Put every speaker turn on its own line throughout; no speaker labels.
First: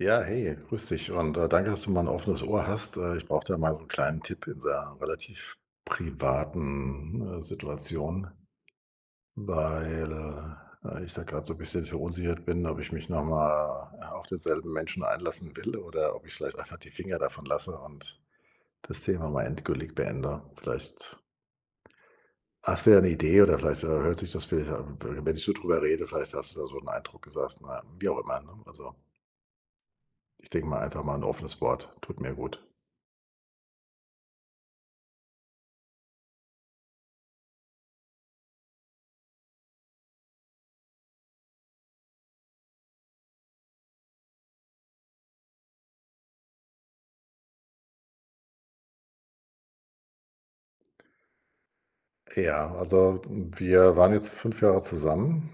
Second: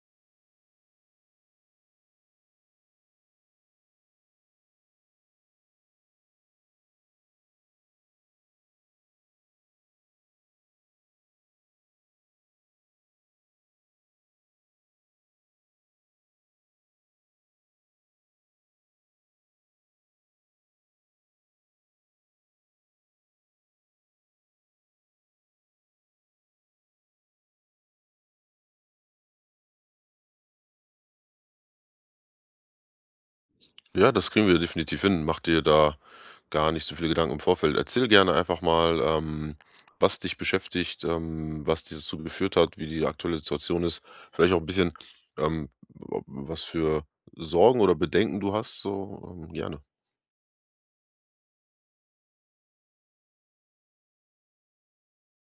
Ja, hey, grüße dich. Und, äh, danke, dass du mal 'n offenes Ohr hast. Äh, ich brauche da mal 'n kleinen Tipp in dieser, äh, relativ privaten, äh, Situation, weil, äh, ich da grade so bisschen verunsichert bin, ob ich mich noch mal, äh, auf denselben Menschen einlassen will oder ob ich vielleicht einfach die Finger davon lasse und das Thema mal endgültig beende. Vielleicht hast du ja 'ne Idee oder vielleicht, äh, hört sich das vielleicht, w wenn ich so drüber rede, vielleicht hast du da so 'n Eindruck und sagst na, wie auch immer, ne? Also ich denke mal einfach mal, 'n offenes Wort tut mir gut.
Ja, das kriegen wir definitiv hin. Mach dir da gar nicht so viel Gedanken im Vorfeld. Erzähl gerne einfach mal, ähm, was dich beschäftigt, ähm, was dir dazu geführt hat, wie die aktuelle Situation ist. Vielleicht auch 'n bisschen, ähm, ob was für Sorgen oder Bedenken du hast so, äh. Gerne.
Ja, also, w wir waren jetzt 5 Jahre zusammen.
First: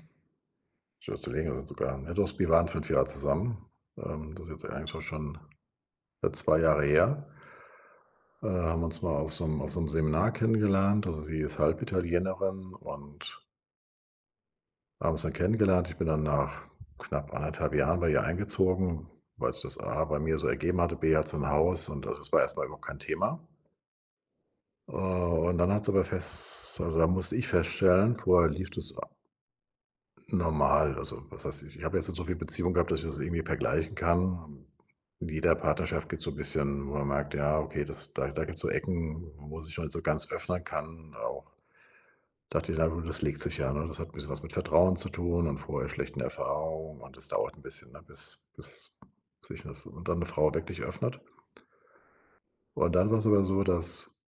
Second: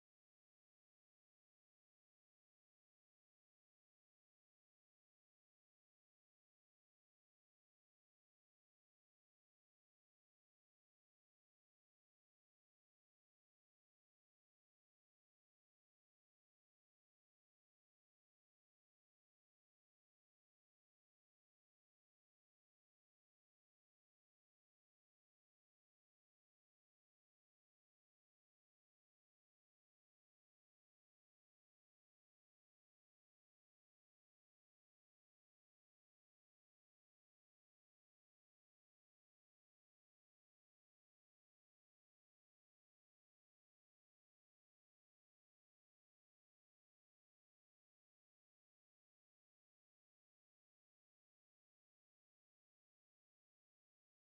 Schon so länger schon sogar. Ah, ne, doch, wir waren 5 Jahre zusammen, ähm. Das ist jetzt eigentlich so schon 2 Jahre her. Ähm, haben uns mal auf so 'nem auf so 'nem Seminar kennengelernt. Also, sie ist Halbitalienerin und haben uns dann kennengelernt. Ich bin dann nach, knapp 1 1/2 Jahren bei ihr eingezogen, weil's das A bei mir so ergeben hatte, B hatte sie 'n Haus und also, es war erst mal überhaupt kein Thema. Oh, und dann hat sie aber fess also, da musste ich feststellen vorher lief das a normal. Also, was weiß ich. Ich habe jetzt nicht so viele Beziehung gehabt, dass ich das irgendwie vergleichen kann. In jeder Partnerschaft gibt's so 'n bisschen, wo man merkt: „Ja, okay, das da da gibt's so Ecken, wo sich halt so ganz öffnen kann auch.” Dachte ich: „Na gut, das legt sich ja”, ne? Das hat 'n bisschen was mit Vertrauen zu tun und vorher schlechten Erfahrungen und das dauert 'n bisschen, ne, bis bis sich da und dann 'ne Frau wirklich öffnet. Und dann war's aber so, dass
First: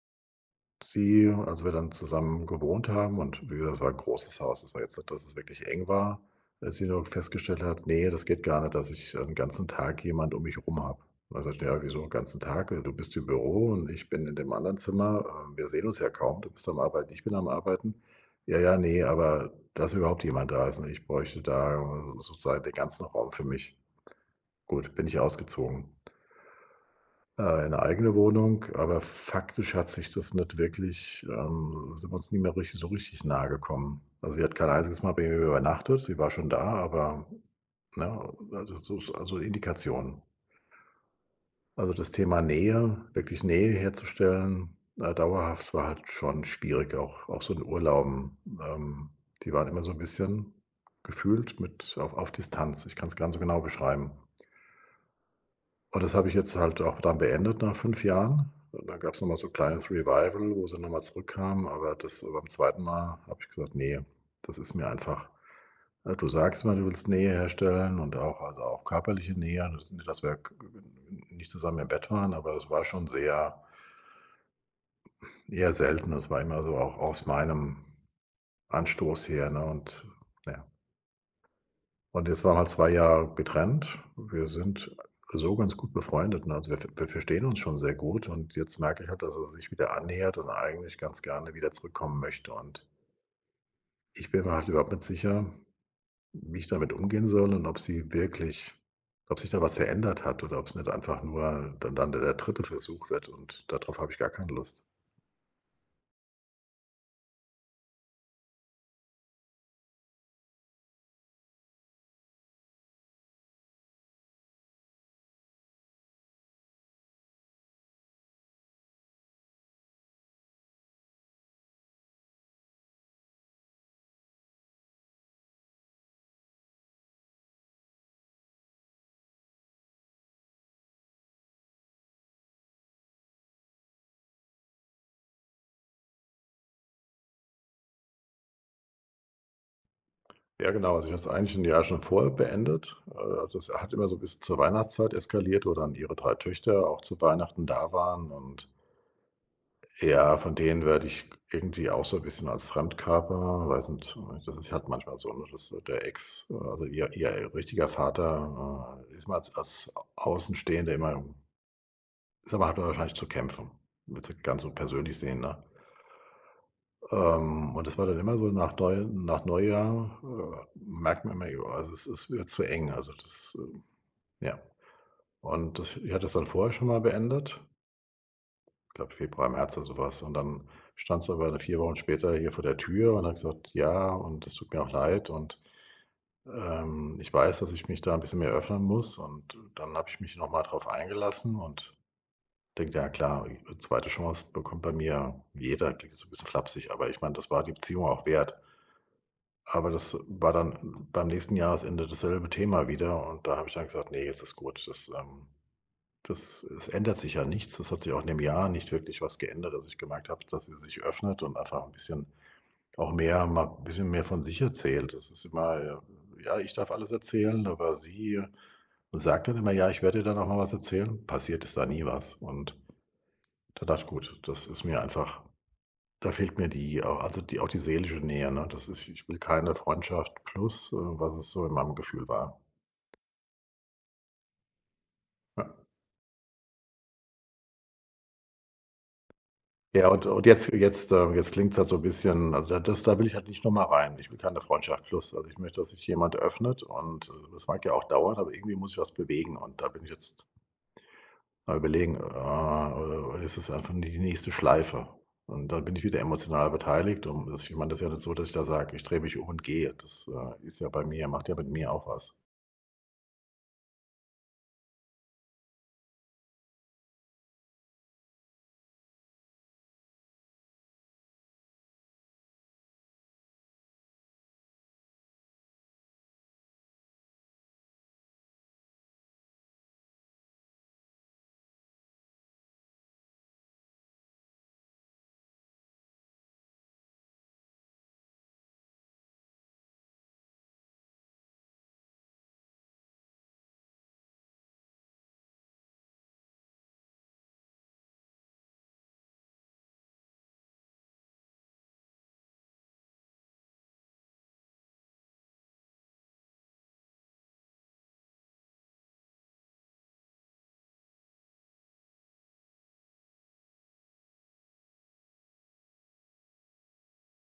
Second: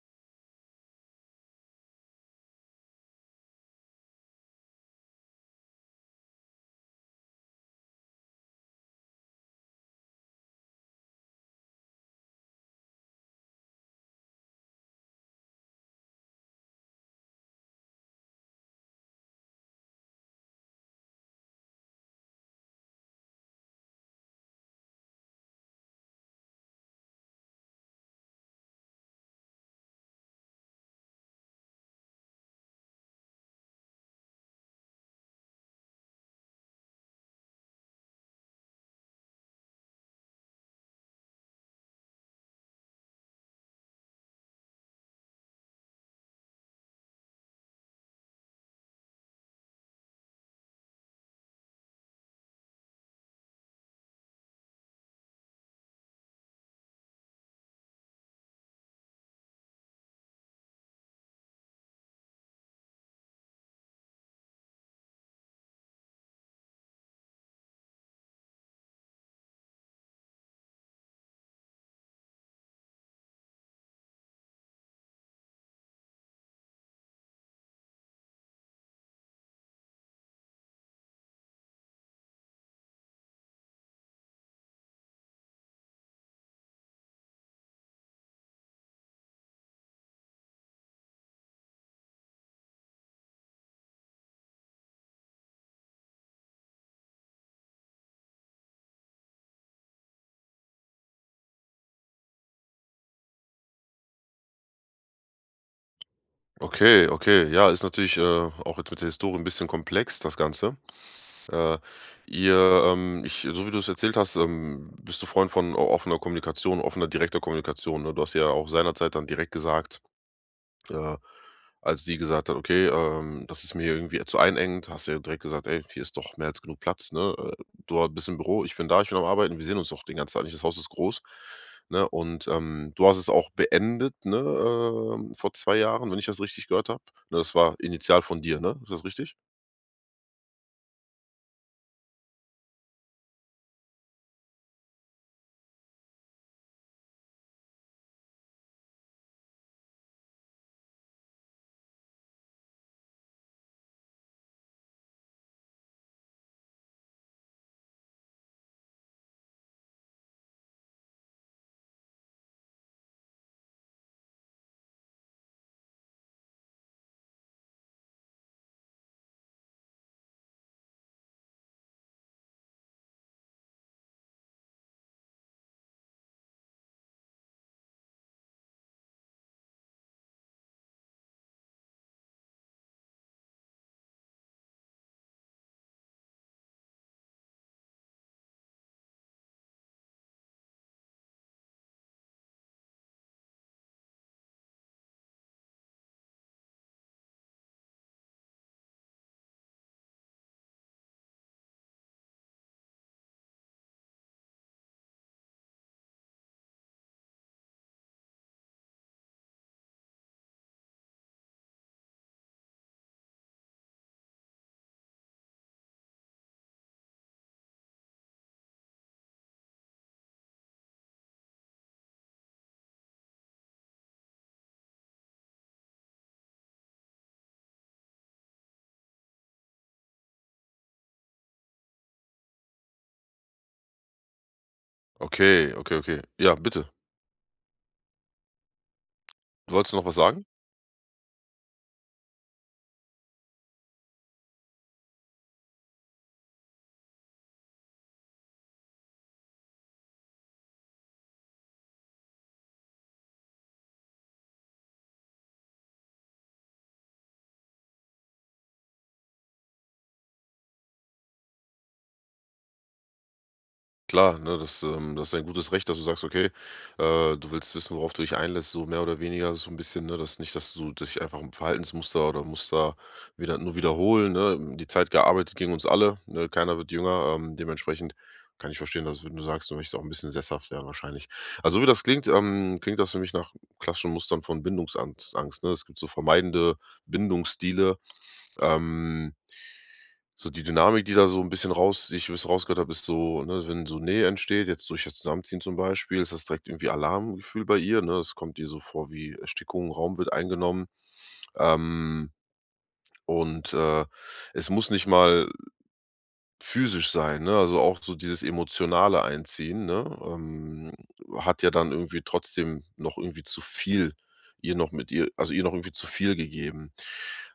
sie, als wir dann zusammen gewohnt haben und w wir das war 'n großes Haus, das war jetzt nicht, dass es wirklich eng war, dass sie dann irgendwann festgestellt hat: „Ne, das geht gar nicht, dass ich 'n ganzen Tag jemand um mich rum habe." Dann sage ich: „Na ja, wieso, 'n ganzen Tag, äh, du bist im Büro und ich bin in dem anderen Zimmer. Ähm, wir sehen uns ja kaum. Du bist am Arbeiten. Ich bin am Arbeiten.” „Ja, ja, ne, aber, dass überhaupt jemand da ist, ne? Ich bräuchte da sozusagen den ganzen Raum für mich.” Gut, bin ich ausgezogen äh, in 'ne eigene Wohnung. Aber f faktisch hat sich das nicht wirklich ähm, sind wir uns nie mehr richtig so richtig nahegekommen. Also, sie hat kein einziges Mal bei mir mehr übernachtet, sie war schon da, aber, ne? Äh, also so, äh, also Indikationen. Also, das Thema Nähe, wirklich Nähe herzustellen, ne, dauerhaft, war halt schon schwierig, auch auch so in Urlauben. Ähm, die waren immer so 'n bisschen gefühlt mit auf auf Distanz. Ich kann es gar nicht so genau beschreiben. Und das habe ich jetzt halt auch dann beendet nach 5 Jahren. Und dann gab's noch mal so kleines Revival, wo sie noch mal zurückkam, aber das beim 2. Mal habe ich gesagt: „Ne, das ist mir einfach, ne du sagst zwar, du willst Nähe herstellen und auch also, auch körperliche Nähe." Also, nicht dass wir g g n nicht zusammen im Bett waren, aber das war schon sehr eher selten. Das war immer so auch aus meinem Anstoß her, ne und na ja. Und jetzt waren wir halt 2 Jahre getrennt. Wir sind so ganz gut befreundet, ne? Also, wir ver wir verstehen uns schon sehr gut. Und jetzt merke ich halt, dass sie sich wieder annähert und eigentlich ganz gerne wieder zurückkommen möchte. Und ich bin mir halt überhaupt nicht sicher, w wie ich damit umgehen soll und ob sie wirklich ob sich da was verändert hat oder ob's nicht einfach nur dann dann de der 3. Versuch wird. Und da drauf habe ich gar keine Lust.
Okay, okay. Ja, ist natürlich, äh, auch jetzt mit der Historie 'n bisschen komplex das Ganze. Äh. Ihr, ähm ich, so wie du's erzählt hast, ähm, bist du Freund von o offener Kommunikation offener direkter Kommunikation, ne? Du hast ja auch seinerzeit dann direkt gesagt, äh, als sie gesagt hat: „Okay, ähm, das ist mir irgendwie zu einengend.“ Hast du ja direkt gesagt: „Ey, hier ist doch mehr als genug Platz, ne? Äh, du a bist im Büro, ich bin da, ich bin am Arbeiten. Wir sehen uns doch den ganzen Tag nicht? Das Haus ist groß, ne?“ Und, ähm, du hast es auch beendet, ne, ähm, vor 2 Jahren, wenn ich das richtig gehört habe, ne? Das war initial von dir, ne? Ist das richtig?
Ja, genau, also ich habe es eigentlich 1 Jahr schon vorher beendet. Äh, also das hat immer so bis zur Weihnachtszeit eskaliert, wo dann ihre 3 Töchter auch zu Weihnachten da waren. Und ja, von denen werde ich irgendwie auch so 'n bisschen als Fremdkörper weiß nicht so recht das ist halt manchmal so, ne, dass der Ex also ihr ihr richtiger Vater, äh, [unintelligible] als Außenstehende immer [unintelligible] hat man wahrscheinlich zu kämpfen. Würde es nicht ganz so persönlich sehen, ne? Ähm, und das war dann immer so nach Neu nach Neujahr, äh, merkt man immer, ja, also es ist wird zu eng, also das, ähm, ja. Und das ich hatte das dann vorher schon mal beendet glaube, Februar, März oder so was. Und dann stand sie aber dann 4 Wochen später hier vor der Tür und hat gesagt: „Ja und das tut mir auch leid und, ähm, ich weiß, dass ich mich da 'n bisschen mehr öffnen muss.“ Und dann habe ich mich noch mal darauf eingelassen und denke: „Ja klar, 'ne 2. Chance bekommt bei mir jeder.“ Klingt jetzt so 'n bisschen flapsig, aber ich meine, das war die Beziehung auch wert. Aber das war dann beim nächsten Jahresende dasselbe Thema wieder und da habe ich dann gesagt: „Ne, jetzt ist gut.“ Das, ähm das es ändert sich ja nichts. Es hat sich auch in dem Jahr nicht wirklich was geändert, dass ich gemerkt habe, dass sie sich öffnet und einfach 'n bisschen auch mehr mal 'n bisschen mehr von sich erzählt. Das ist immer, ja ja ich darf alles erzählen, aber sie sagt dann immer: „Ja, ich werde dir dann auch mal was erzählen.“ Passiert ist da nie was. Und dann dachte ich, gut, das ist mir einfach da fehlt mir die, äh also die auch die seelische Nähe, ne? Das ist ich will keine Freundschaft plus, äh, was es so in meinem Gefühl war.
Okay,
Ja.
okay, okay. Ja, bitte. Du wolltest noch
Ja,
was
und
sagen?
und jetzt jetzt, äh, jetzt klingt's halt so 'n bisschen, also das da will ich halt nicht noch mal rein. Ich will keine Freundschaft plus. Also, ich möchte, dass sich jemand öffnet, und es mag ja auch dauern, aber irgendwie muss sich was bewegen. Und da bin ich jetzt mal überlegen, ah, oder oder ist das einfach nur die nächste Schleife? Und dann bin ich wieder emotional beteiligt und das ich meine, das ist ja nicht so, dass ich da sage: „Ich drehe mich und gehe.“ Das, äh, ist ja bei mir macht ja mit mir auch was.
Klar, ne, das, ähm das ist dein gutes Recht, dass du sagst, okay, äh, du willst wissen, worauf du dich einlässt, so mehr oder weniger, so 'n bisschen. Ne, dass nicht dass du dass sich einfach 'n Verhaltensmuster oder Muster wieder nur wiederholen, ne? Die Zeit gearbeitet gegen uns alle, ne? Keiner wird jünger, ähm, dementsprechend kann ich verstehen, dass, wenn du sagst, du möchtest auch 'n bisschen sesshaft werden wahrscheinlich. Ja, so wie das klingt, ähm, klingt das für mich nach klassischen Mustern von Bindungsangst Angst, ne? Es gibt so vermeidende Bindungsstile, ähm. So die Dynamik, die da so 'n bisschen raus die ich wie ich es rausgehört habe, ist so, ne, wenn so Nähe entsteht, jetzt durch das Zusammenziehen zum Beispiel, ist das direkt irgendwie Alarmgefühl bei ihr, ne? Es kommt ihr so vor wie Erstickung, Raum wird eingenommen, ähm, und, äh, es muss nicht mal physisch sein, ne, also auch so dieses emotionale Einziehen, ne, ähm, hat ja dann irgendwie trotzdem noch irgendwie zu viel ihr noch mit ihr also ihr noch irgendwie zu viel gegeben.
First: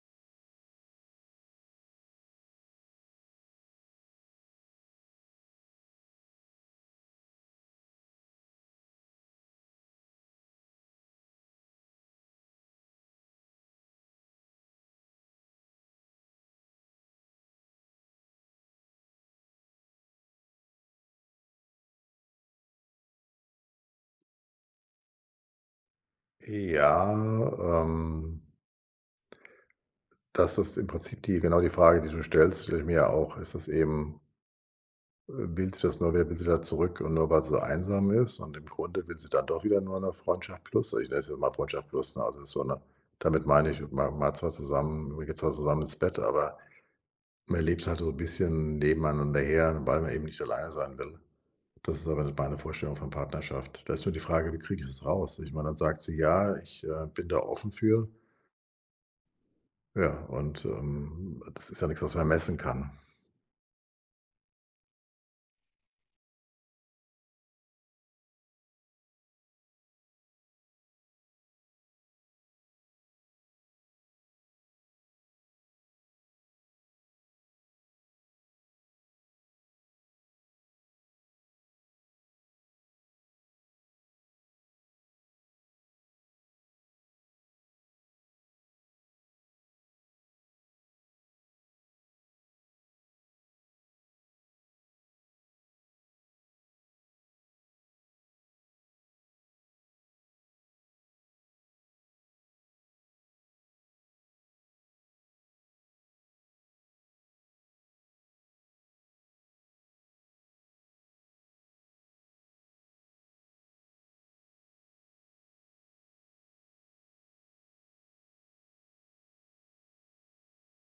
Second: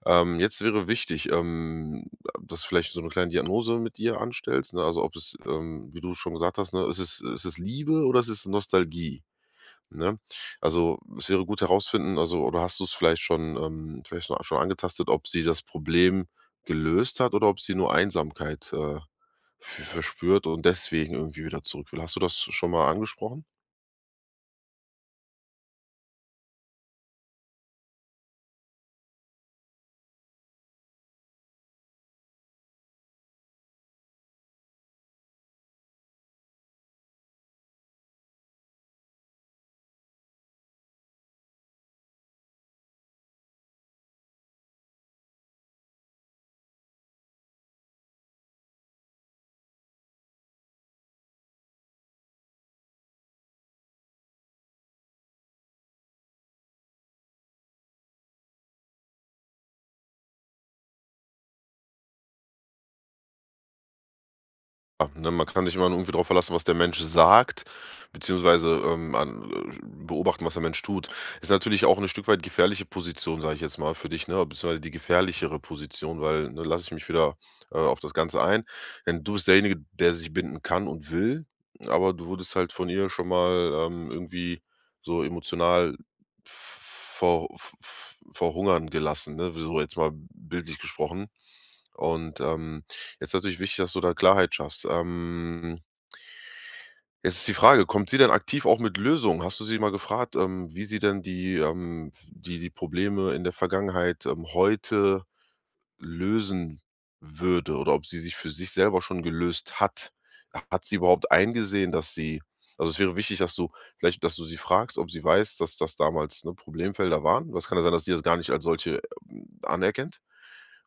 Ähm, jetzt wäre wichtig, ähm, dass du vielleicht so 'ne kleine Diagnose mit ihr anstellst, ne? Also, ob es ähm, wie du schon gesagt hast, ne, ist es ist es Liebe oder ist es Nostalgie, ne? Also, es wäre gut herausfinden also, oder hast du es vielleicht schon ähm, vielleicht scho schon angetastet, ob sie das Problem gelöst hat oder ob sie nur Einsamkeit, äh, v verspürt und deswegen irgendwie wieder zurückwill. Hast du das schon mal angesprochen?
Ja, ähm das ist im Prinzip die genau die Frage, die du stellst, stelle ich mir ja auch. Ist das eben äh, will sie das nur wer will sie wieder zurück und nur, weil sie einsam ist, und im Grunde will sie dann doch wieder nur 'ne Freundschaft plus? Also, ich nenne es jetzt mal Freundschaft plus, ne? Also, ist so 'ne damit meine ich, man malt zwar zusammen, man geht zwar zusammen ins Bett, aber man lebt halt so 'n bisschen nebeneinander her, weil man eben nicht alleine sein will. Das ist aber nicht meine Vorstellung von Partnerschaft. Da ist nur die Frage: Wie kriege ich es raus? Ich meine, dann sagt sie: „Ja, ich, äh, bin da offen für.“ Ja, und, ähm, das ist ja nix, was man messen kann.
H denn man kann sich immer nur irgendwie drauf verlassen, was der Mensch sagt, beziehungsweise, ähm, ähm, beobachten, was der Mensch tut. Ist natürlich auch 'ne Stück weit gefährliche Position, sage ich jetzt mal, für dich, ne, beziehungsweise die gefährlichere Position, weil, ne, lass ich mich wieder, äh, auf das Ganze ein. Denn du bist derjenige, der sich binden kann und will, aber du wurdest halt von ihr schon mal, ähm, irgendwie so emotional v v vor v v verhungern gelassen, ne? So, jetzt mal bildlich gesprochen. Und, ähm, jetzt ist natürlich wichtig, dass du da Klarheit schaffst, ähm Jetzt ist die Frage: Kommt sie denn aktiv auch mit Lösungen? Hast du sie mal gefragt, ähm, wie sie denn die, ähm, f die die Probleme in der Vergangenheit, ähm, heute lösen würde oder ob sie sich für sich selber schon gelöst hat? Hat sie überhaupt eingesehen, dass sie also, es wäre wichtig, dass du vielleicht, dass du sie fragst, ob sie weiß, dass das damals, ne, Problemfelder waren? Das kann ja sein, dass die das gar nicht als solche, hm, anerkennt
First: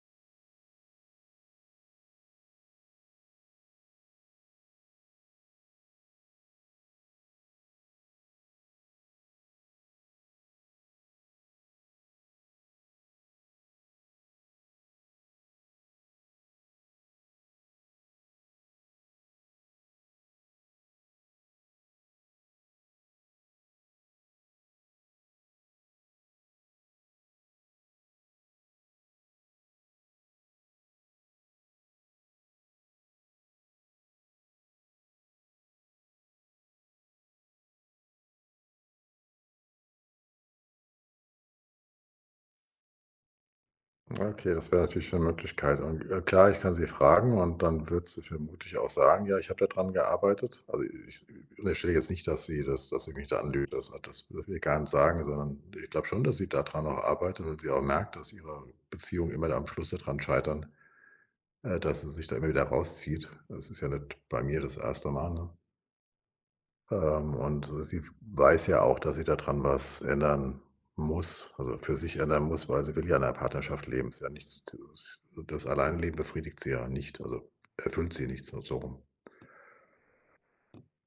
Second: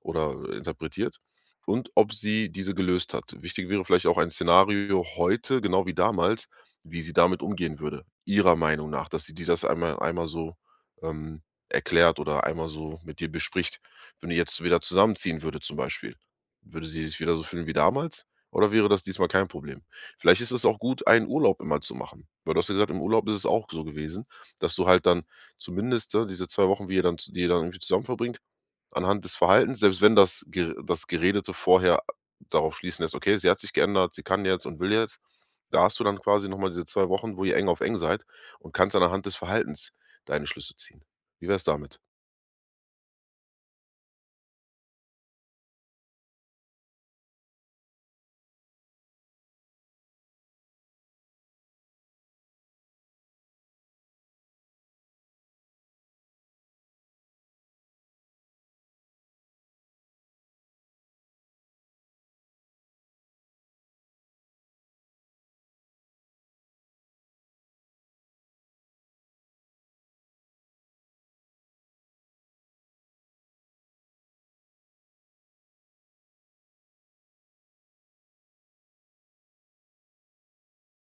oder interpretiert. Und ob sie diese gelöst hat. Wichtig wäre vielleicht auch ein Szenario heute genau wie damals, wie sie damit umgehen würde, ihrer Meinung nach, dass sie dir das einmal einmal so, ähm, erklärt oder einmal so mit dir bespricht. Wenn ihr jetzt wieder zusammenziehen würdet, zum Beispiel, würde sie sich wieder so fühlen wie damals oder wäre das diesmal kein Problem? Vielleicht ist es auch gut, einen Urlaub immer zu machen, weil du hast ja gesagt, im Urlaub ist es auch so gewesen. Dass du halt dann zumindest da diese 2 Wochen, wie ihr die ihr dann irgendwie zusammen verbringt anhand des Verhaltens selbst wenn das Ge das Gerede so vorher darauf schließen lässt: „Okay, sie hat sich geändert, sie kann jetzt und will jetzt. Da hast du dann quasi noch mal diese 2 Wochen, wo ihr eng auf eng seid, und kannst dann anhand des Verhaltens deine Schlüsse ziehen. Wie wär's damit?
Okay, das wäre natürlich 'ne Möglichkeit. Und, äh, klar, ich kann sie fragen und dann würde sie vermutlich auch sagen: „Ja, ich habe da dran gearbeitet.“ Also ich, äh, unterstell jetzt nicht, dass sie das dass sie mich da anlügt. Also, das dürfen wir gar nicht sagen, sondern ich glaube schon, dass sie da dran auch arbeitet und sie auch merkt, dass ihre Beziehungen immer da am Schluss da dran scheitern, äh, dass sie sich da immer wieder rauszieht. Es ist ja nicht bei mir das 1. Mal, ne? Ähm, und sie w weiß ja auch, dass sie da dran was ändern muss, also, für sich ändern muss, weil sie will ja in 'ner Partnerschaft leben. Ist ja nicht so, dass, äh das Alleinleben befriedigt sie ja nicht, also erfüllt sie nicht, so so rum.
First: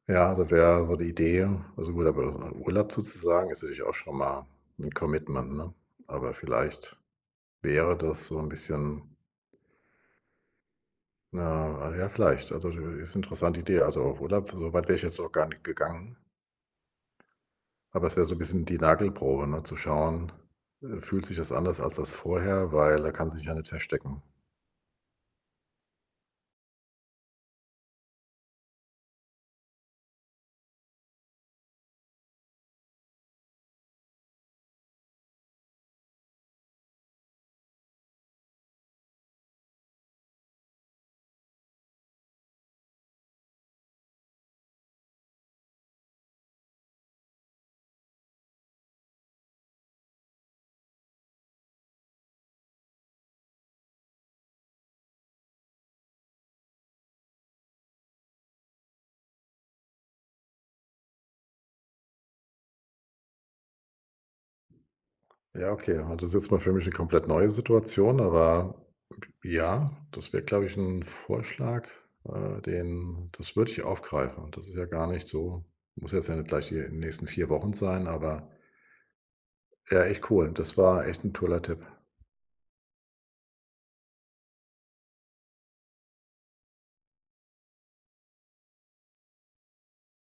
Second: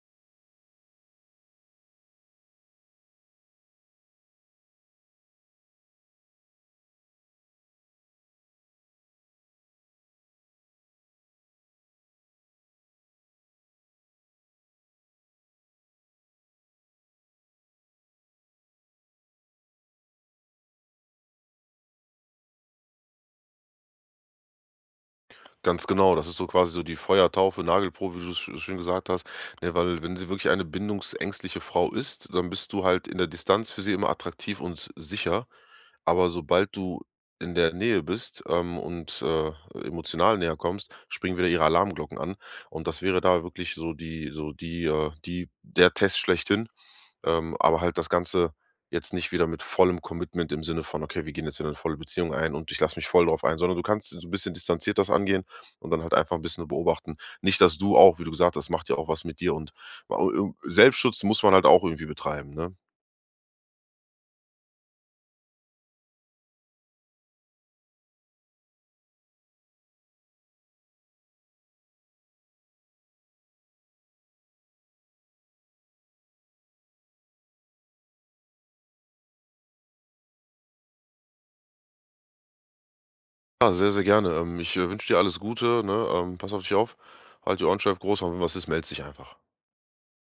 Ja, da wäre so die Idee also gut, aber, äh, Urlaub zu zusagen, ist natürlich auch schon mal 'n Commitment, ne? Aber vielleicht wäre das so 'n bisschen na, äh, ja, vielleicht. Also [unintelligible] ist interessante Idee, also auf Urlaub für so weit wäre ich jetzt noch gar nicht gegangen. Aber es wäre so 'n bisschen die Nagelprobe, ne? Zu schauen, äh, fühlt sich das anders als als vorher, weil da kann sie sich ja nicht verstecken.
Ganz genau, das ist so quasi so die Feuertaufe, Nagelprobe, wie du's scho schön gesagt hast. Ne, weil wenn sie wirklich eine bindungsängstliche Frau ist, dann bist du halt in der Distanz für sie immer attraktiv und s sicher, aber sobald du in der Nähe bist, ähm, und, äh, emotional näher kommst, springen wieder ihre Alarmglocken an und das wäre da wirklich so die so die, äh, die der Test schlechthin, ähm, aber halt das Ganze jetzt nicht wieder mit vollem Commitment im Sinne von: „Okay, wir gehen jetzt wieder 'ne volle Beziehung ein und ich lasse mich voll drauf ein.“ Sondern du kannst so bisschen distanziert das angehen und dann halt einfach 'n bisschen beobachten. Nicht, dass du auch wie du gesagt hast, macht ja auch was mit dir und au ir Selbstschutz muss man halt auch irgendwie betreiben, ne?
Ja, okay. Also das ist jetzt mal für mich 'ne komplett neue Situation, aber, j ja, das wäre, glaube ich, 'n Vorschlag, äh, den das würde ich aufgreifen. Und das ist ja gar nicht so muss jetzt ja nicht gleich hier in den nächsten 4 Wochen sein, aber ja, echt cool. Das war echt 'n toller Tipp.
Ah, sehr, sehr gerne. Ähm, ich wünsche dir alles Gute, ne? Ähm, pass auf dich auf. Halte die Ohren steif, Großer, und wenn was ist, meldest dich einfach.